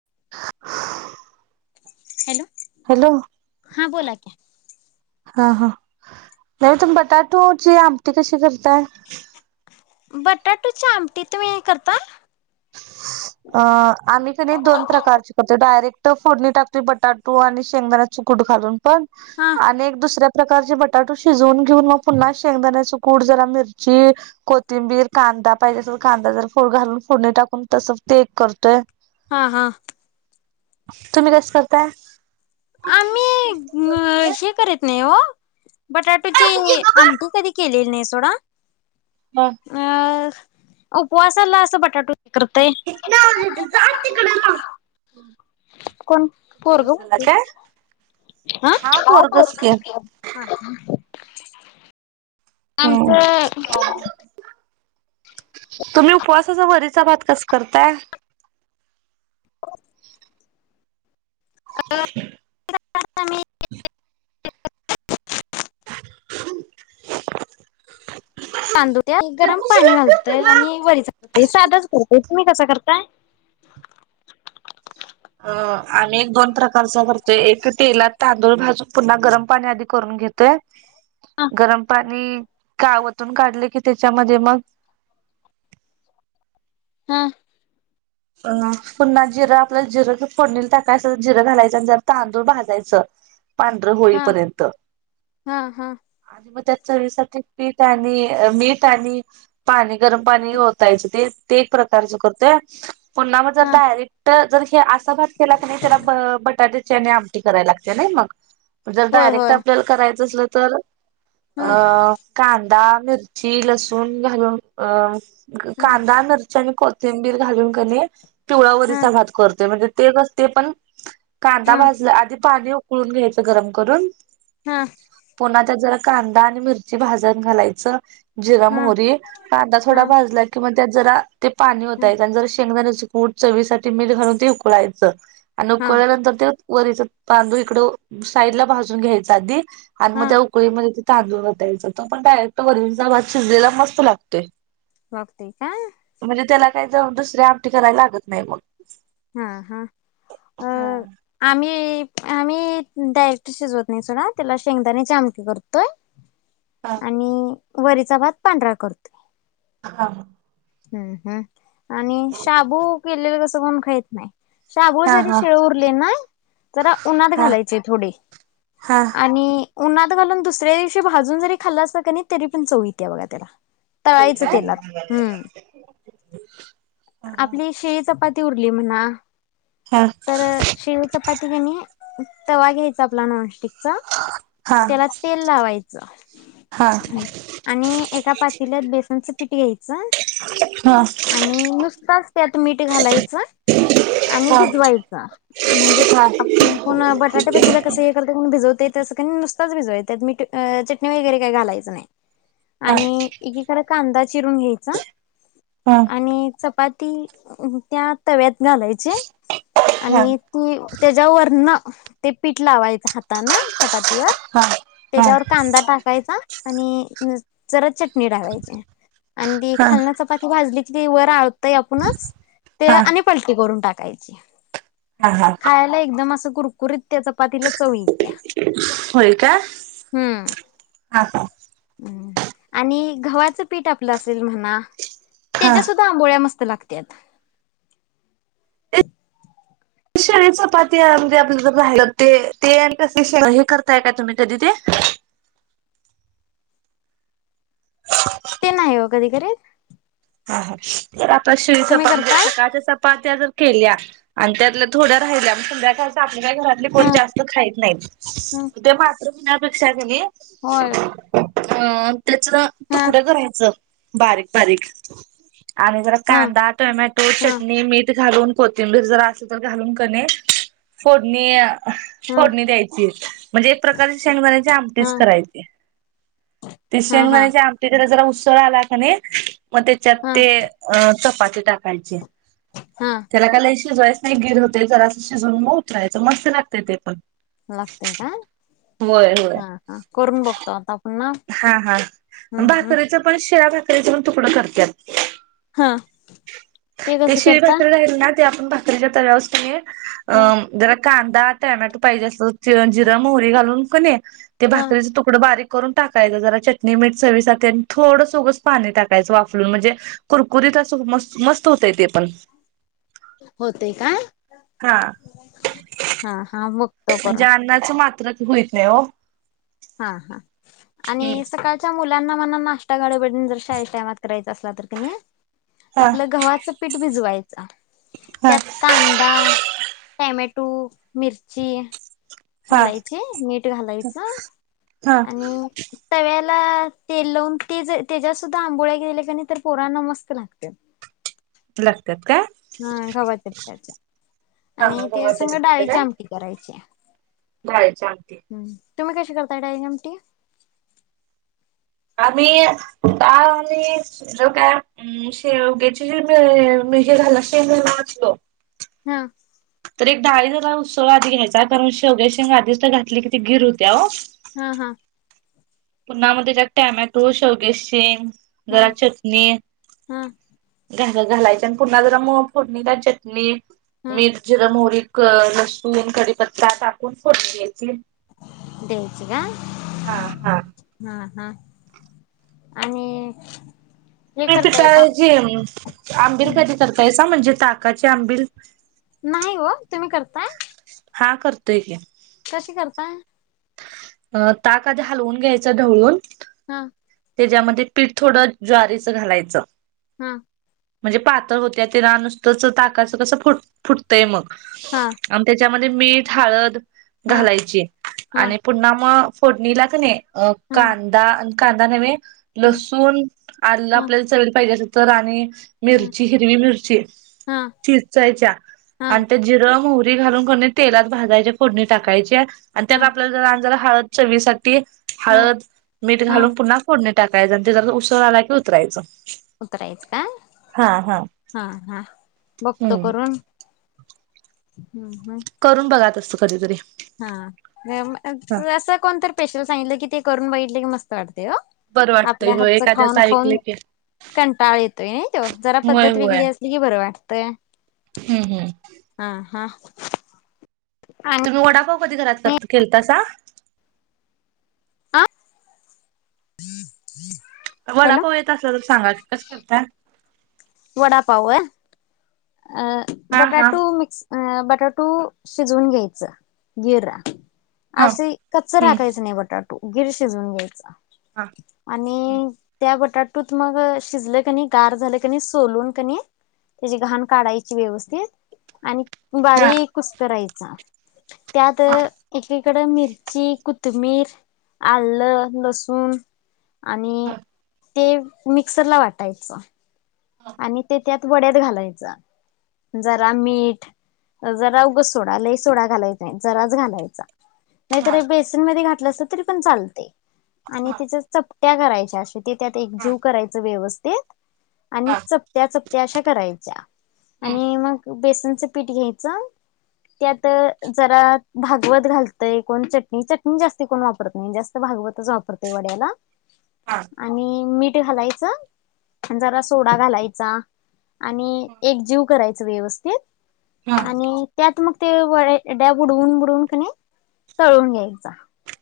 [inaudible] Hello hello हां बोला की. हा हा नाही तुम बटाटोची आमटी कशी करताय? बटाटोची आमटी तुम्ही हे करता? अ आम्ही कनी दोन प्रकारचे करतो डायरेक तर फोडणी टाकते, बटाटू आणि शेंगदाण्याच कूट घालून. पण हा अनेक दुसरं प्रकारचे बटाटू शिजवून. फोडणी टाकून तस ते एक करतोय. हा.. हा.. तुम्ही कस करताय. आम्ही, हे करत नाही हो. बटाटुची आमटी कधी केले ने सोडा, अ... उपवासाला असं बटाटू, करतय [unintelligible] कोण पोरगं काय होतंय. हा पोरगच की हम्म आमचं. [inaudible] [inaudible] [inaudible] [unintelligible] तांदूळ त्यात, गरम पाणी घालतोय आणि वरीचा भात साध चं घालतोयं. तुम्ही कसा करताय, अ आम्ही दोन प्रकारच करतोय. एक तेलात तांदूळ भाजून पुन्हा गरम पाणी आधी करून घेतोय. हा गरम पाणी. आणि कावातून काढले की, त्याच्यामध्ये मग [unintelligible] अं.. पुन्हा जिरं आपल्याला जिरं फोडणीला टाकयचं. जिर घालायचं आणि जरा तांदूळ भाजायचं. पांढर हा होईपर्यंत हा हा आणि मग त्यात, चवी साठी पीठ, आणि मीठ आणि पाणी. गरम पाणी ओतायचे ते ते एक प्रकारचं करतोय. [inaudible] पुन्हा मग जर हा डायरेक्ट जर हे आस असा भात केला कनी, त्याला ब.. बटाटे ते आणि आमटी करायला लागते नाही मग, जर होय होय डायरेक्ट आपल्याला करायचं असलं तर अ हा कांदा मिरची लसूण घालून अ हा कांदा न आणि कोथंबीर घालून कणी पिवळा हा वरीचा भात करते म्हणजे ते नसते पण कांदा हा भाजला आधी पाणी गुळ घ्यायचं गरम करून हा पुण्याच्या जरा कांदा आणि मिरची भाजण घालायचं. जिरा हा मोहरी कांदा थोडा भाजला कि म त्यात जरा ते पाणी ओत. हा त्यात जरा शेंगदाण्याच कूट, चवीसाठी मीठ घालून ते उकळायचं. आणि हा उकळल्यानंतर ते वरीच तांदूळ इकड साईडला भाजून घ्यायच आधी. आणि मग हा त्या उकळीमध्ये ते तांदुळ ओयायच होत, पण डायरेक्ट वरीचा भात शिजलेला मस्त लागतोय. वाफ दे काय? काय जाऊन दुसरी आमटी करायला लागत नाही मग. हा हा अ हा आम्ही आम्ही डायरेक्ट शिजवत नाही त्याला, त्याला शेंगदाण्याची आमटी करतोय. हा आणि वरीचा भात पांढरा करतो. हा. हम्म हम्. आणि शाबू केलेले कस कोण खईत नाही. शाबु हा जरी हा शिळे उरले ना, जरा उन्हात हा घालायचे थोडे हा हा आणि उन्हात घालून दुसऱ्या दिवशी भाजून जरी खाल्लं असतं कणी तरी पण चव येतीया बघा त्याला. तळायचं हा तेलात हम्म. आपली शिळी चपाती उरली म्हणा हा तर शेव चपाती कणी तवा घ्यायचा आपला नॉनस्टिक चा त्याला तेल हा लावायचं आणि एका पातील्यात बेसनचं पीठ घ्यायचं आणि नुसताच त्यात मीठ घालायचं, आणि हा भिजवायचं, म्हणजे हा आपुनं बटाटे भजीला कस हे करतोय कणी भिजवतोय तसं कणी नुसताच भिजवायच त्यात मीठ चटणी वगैरे काही घालायचं नाय. हा आणि एकीकडे कांदा चिरून घ्यायचा हा आणि चपाती त्या तव्यात घालायची हा आणि ती त्याज्या वरन ते पीठ लावायचं हातान चपात वर हा हा त्याच्यावर कांदा टाकायचा आणि जरा चट टणी टाकायची आणि ती हा खालन चप भाजली की ती वर आ ते आपुणच ते हा आणि पलटी करून टाक कायची. हा हा खायाला एकदम असं कुरकुरीत त्या चपातीला चवी येतिया होय का हा हूं हा हम् आणि गव्हाचं पीठ आपलं असेल म्हणा हा त्याच्या सुद्धा आंबोळ्या मस् लागत्यात. शिळी चपात्या म्हणजे आपल्या राहिलं ते ते आणि तस हे करताय का तुम्ही कधी ते? ते नाही हो कधी करीत हा हा जरा प शिळी तुम्ही चपाती म्हणजे करताय सकाळच्या चपात्या जर केल्या आणि त्यातल्या थोड्या राहिल्या म संध्याकाळच्या का घरातली ह कोणी जास्त खाईत नाहीत ह ते मात्र पेक्षा कनी होय. [inaudible] त्याच ह तुकडं करायचं बारीक बारीक आणि जरा ह कांदा, टोमॅटो, ह चटणी, मीठ घालून कोथिंबीर जर असेल तर घालून कणी फोडणी ह फोडणी द्यायची म्हणजे एक प्रकारची शेंगदाण्याची ह आमटीच करायची ती हा हा शेंगदाण्याच्या आमटी कडे जरा [inaudible] [unintelligible] हा चपाती टाकायची हा त्याला काय शीजवायच नाही. गिर होते तर असं शिजून म उतरायचं मस्त लागते ते पण लागतय का होय होय हा हा करून बघतो आतापण हा हा भाकरीच पण शीळ्या भाक तेज तुकडं करतात हा ते [inaudible] कसं करता भाकरीच्या तवावरच कनी ह अम जरा कांदा, टॅमॅटो पाहिजे अस जिरं, मोहरी घालून कनी, ते हा भाकरीचा तुकडा बारीक करून., टाकायच जरा चटणी मीठ चवी साठी आणि थोडं ऊगच पाणी टाकायचं वाफलुन म्हणजे कुरकुरीत असं मस्त होतय ते पण होतय का हा हा हा मगं- म्हणजे अन्नाच मात्र होइथ नाही हो, हा हा आणि सकाळच्या मु [unintelligible] [inaudible] [unintelligible] हा आपलं गव्हाचं पीठ भिजवायचं हा त्यात कांदा, टॉम्याटो, ढबु मिरची, हा घालायची मीठ घालायचं हा आणि--, तेल लावून त्याच्या सुद्धा आंबोळ्या गेल्या का नाही तर पोरांना मस्त लागतात [unintelligible] हा घव्हाच्या पीठाचे हा आणि, त्या गव्हाच्या सघं पिठाच्या डाळीची काय आमटी करायची डाळीची आमटी, तुम्ही कशी करताय डाळीची आमटी? आम्ही का आमी जर काय शेवगेची शेंग ज मी घालाणार असलो हा तर एक डाळी ज उत्सव आधी घ्यायचा कारण शेवग्या शेंग आीच तर घातली की ती गीर होत्या हो. हम हा पुन्हा म त्यात टॅमॅटो, शेवग्याची शेंग जरा हा चटणी हम्म घ घालायचे आणि पुन्हा जरा म फोडणी त्या चटणी हम्म मीठ, जीरं- मोहरी क लसूण कडीपत्ता टाकून फोडणी द्यायची. द्यायची का? हा हा हा हा आणि हे त तिता करतायसा जे आंबिल कदी करतायस म्हणजे? ताकाची आंबिल नाही हो, तुम्ही करताय? हा करतोय की कशी करता? अ ताक आधी हलवून घ्यायच ढवळून हा त्याच्यामध्ये पीठ थोडं ज्वारीचं घालायचं हम म्हणजे पातळ होत्या ते रा नुसतच ताकाचं कसं, फुट फुटतंय मग हा आ म त्याच्यामध्ये मीठ, हळद हा घालायची हा आणि पुन्हा मग फोटणी ला कणी अ हा कांदा, कांदा नव्हे ह लसूण, आलं ह आपल्याला चवीला पाहिजे अस तर आणि मिरची, हिरवी मिरची हा चेचायच्या हा आणि त्या जिर - मोहरी घालून कर तेलात भाजायच्या, फोडणी टाकायची. आणि हा त्यात आपल्या जर जरा हळद चवीसा डी हा हळद, मीठ हा घालून पुन्हा फोडणी टाकायचं आणि तेज उसळ आला की उतरायचं. उतरायचं का हा हा. हा हा बघतो हम्म करून. हम्म हम्म करून बघा अस कधीतरी हा हा. अस कोणत स्पेशल सांगितलं की ते करून बघितलं की मस्त बरं वाटतंय आपल्या होय हातच एखाद्याच खाऊन ऐकलं खाऊन की कंटाळ येतोय नाही तो जरा होय पद्धत होय. वेगळी असली कि बर वाटतय हम्म हम्म. हा हा आणि तुम्ही वडापाव कधी घरात केलात आ वडापाव येत असला तर सांगा की कस करता वडा पाव आहे हा हा बटाटो मिक्स अ बटाटू शिजवून घ्यायचं गिर ह असे कच्च हम्म राकायचं नाही बटाटा गीर शिजवून घ्यायचा हा हम्म आणि त्या बटाटा ते मग शिजलं कणी गार झालं कणी ते सोलून घ्यायच काढायची व्यवस्थित आणि हा बारीक कुस करायचा त्यात हा एकीकड मिरची कु कोथमीर आलं लसूण आणि आणि ते मिक्सर ला वाटायचं आणि ते त्यात वड्यात घालायचा जरा मीठ जरा उगं सोडा लई सोडा घालायचा नाही जराच घालायचा नाही हा तरर बेसनमध्ये घा तरी पण चालते आणि त्याच्या चप चपट्या करायच्या. असे ते त्यात एकजीव करायच. वेवस्ती ते? आणि हा चपट्या चपट्या ते अशा करायच्या. हम्म आनी.. मग बेस चनच पीठ घ्यायचं. त्यात जरा, भागवत घालतंय, कोन चटनी, चटनी जास्त कोन वापरत नाय. जास्त भागवतच वापरतय वड्याला. हा आनी. मीठ. ते हलायचं आनी जरासं सोडा घालायचा. आणि एक जीव कराय चं व्यवस्थित. हा आणि. त्यात मग. तीळ वं ड्या बुडवून, बुडवून किनाय तळून घ्यायचा.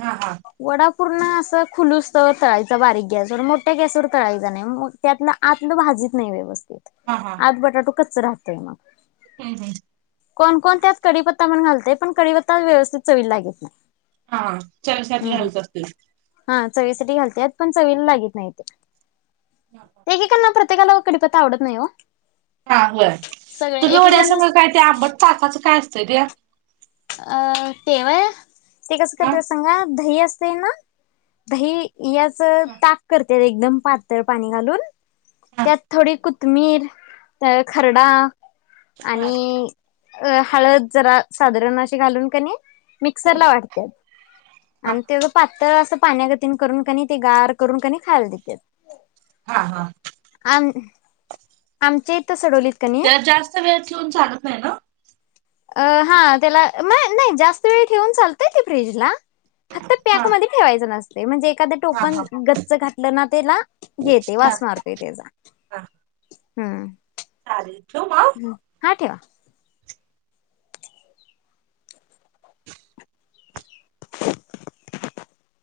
हा, हा. वडा पूर्ण असं खुलूस्तवर तळायचं, बारीक गॅसवर. मोठ्ठ्या गॅसवर तळायचं नाही. मग त्यात न आतलं भाजत नाही व्यवस्थित. आत बटाटू कच ्च राहतंय मग. हं. हं. कोनकोन त्यात कडीपत्ता पन घालतंय. पन कडीपत्ता व्यवस्थित चवीला लागत नाय. हा. [inaudible] हा, चावीसाठी घालत्यात पण चवीला लगीत न्हाई त्या. [unintelligible] त्येकाला कडीपत्ता आवडत नाई ओ. हा, होय. सगळे एक एक जण [unintelligible] आंबट चकायचं काय? चं, त्या. अं. ते व्हय. ते कसं हा करते सांगा. धही असं. से ना. दही, याच हा ताक करत्यात एकदम पातळ पानी घालून, हा त्यात थोडी कोथमीर, तं खरडा. हा आनी अ हळद, जरा साधारण अस चे, घालून कां नाई, ते. मिक्सरला वाटत्यात. हा आणि तेवढं पाच तर असं पाण्यागतीन करून की नही ते गार करून की नहीं खायला देत्यात. हा हा. आन आमच्या इथ सडवलीत. कणी त्याला जास्त वेळ ठेऊन चालत नाही ना? अ हा त्याला मग नाही जास्त वेळ ठेवून चालतय ते फ्रीजला. फक्त हा पॅकमध्ये ठेवायचं नसतं. ते म्हणजे एखाद हा टोपण हा गच्च घातलं ना त्याला, येते हा वास मारतोय त्याचा. हा. हम्. [unintelligible] हं, हा ठेवा. [inaudible]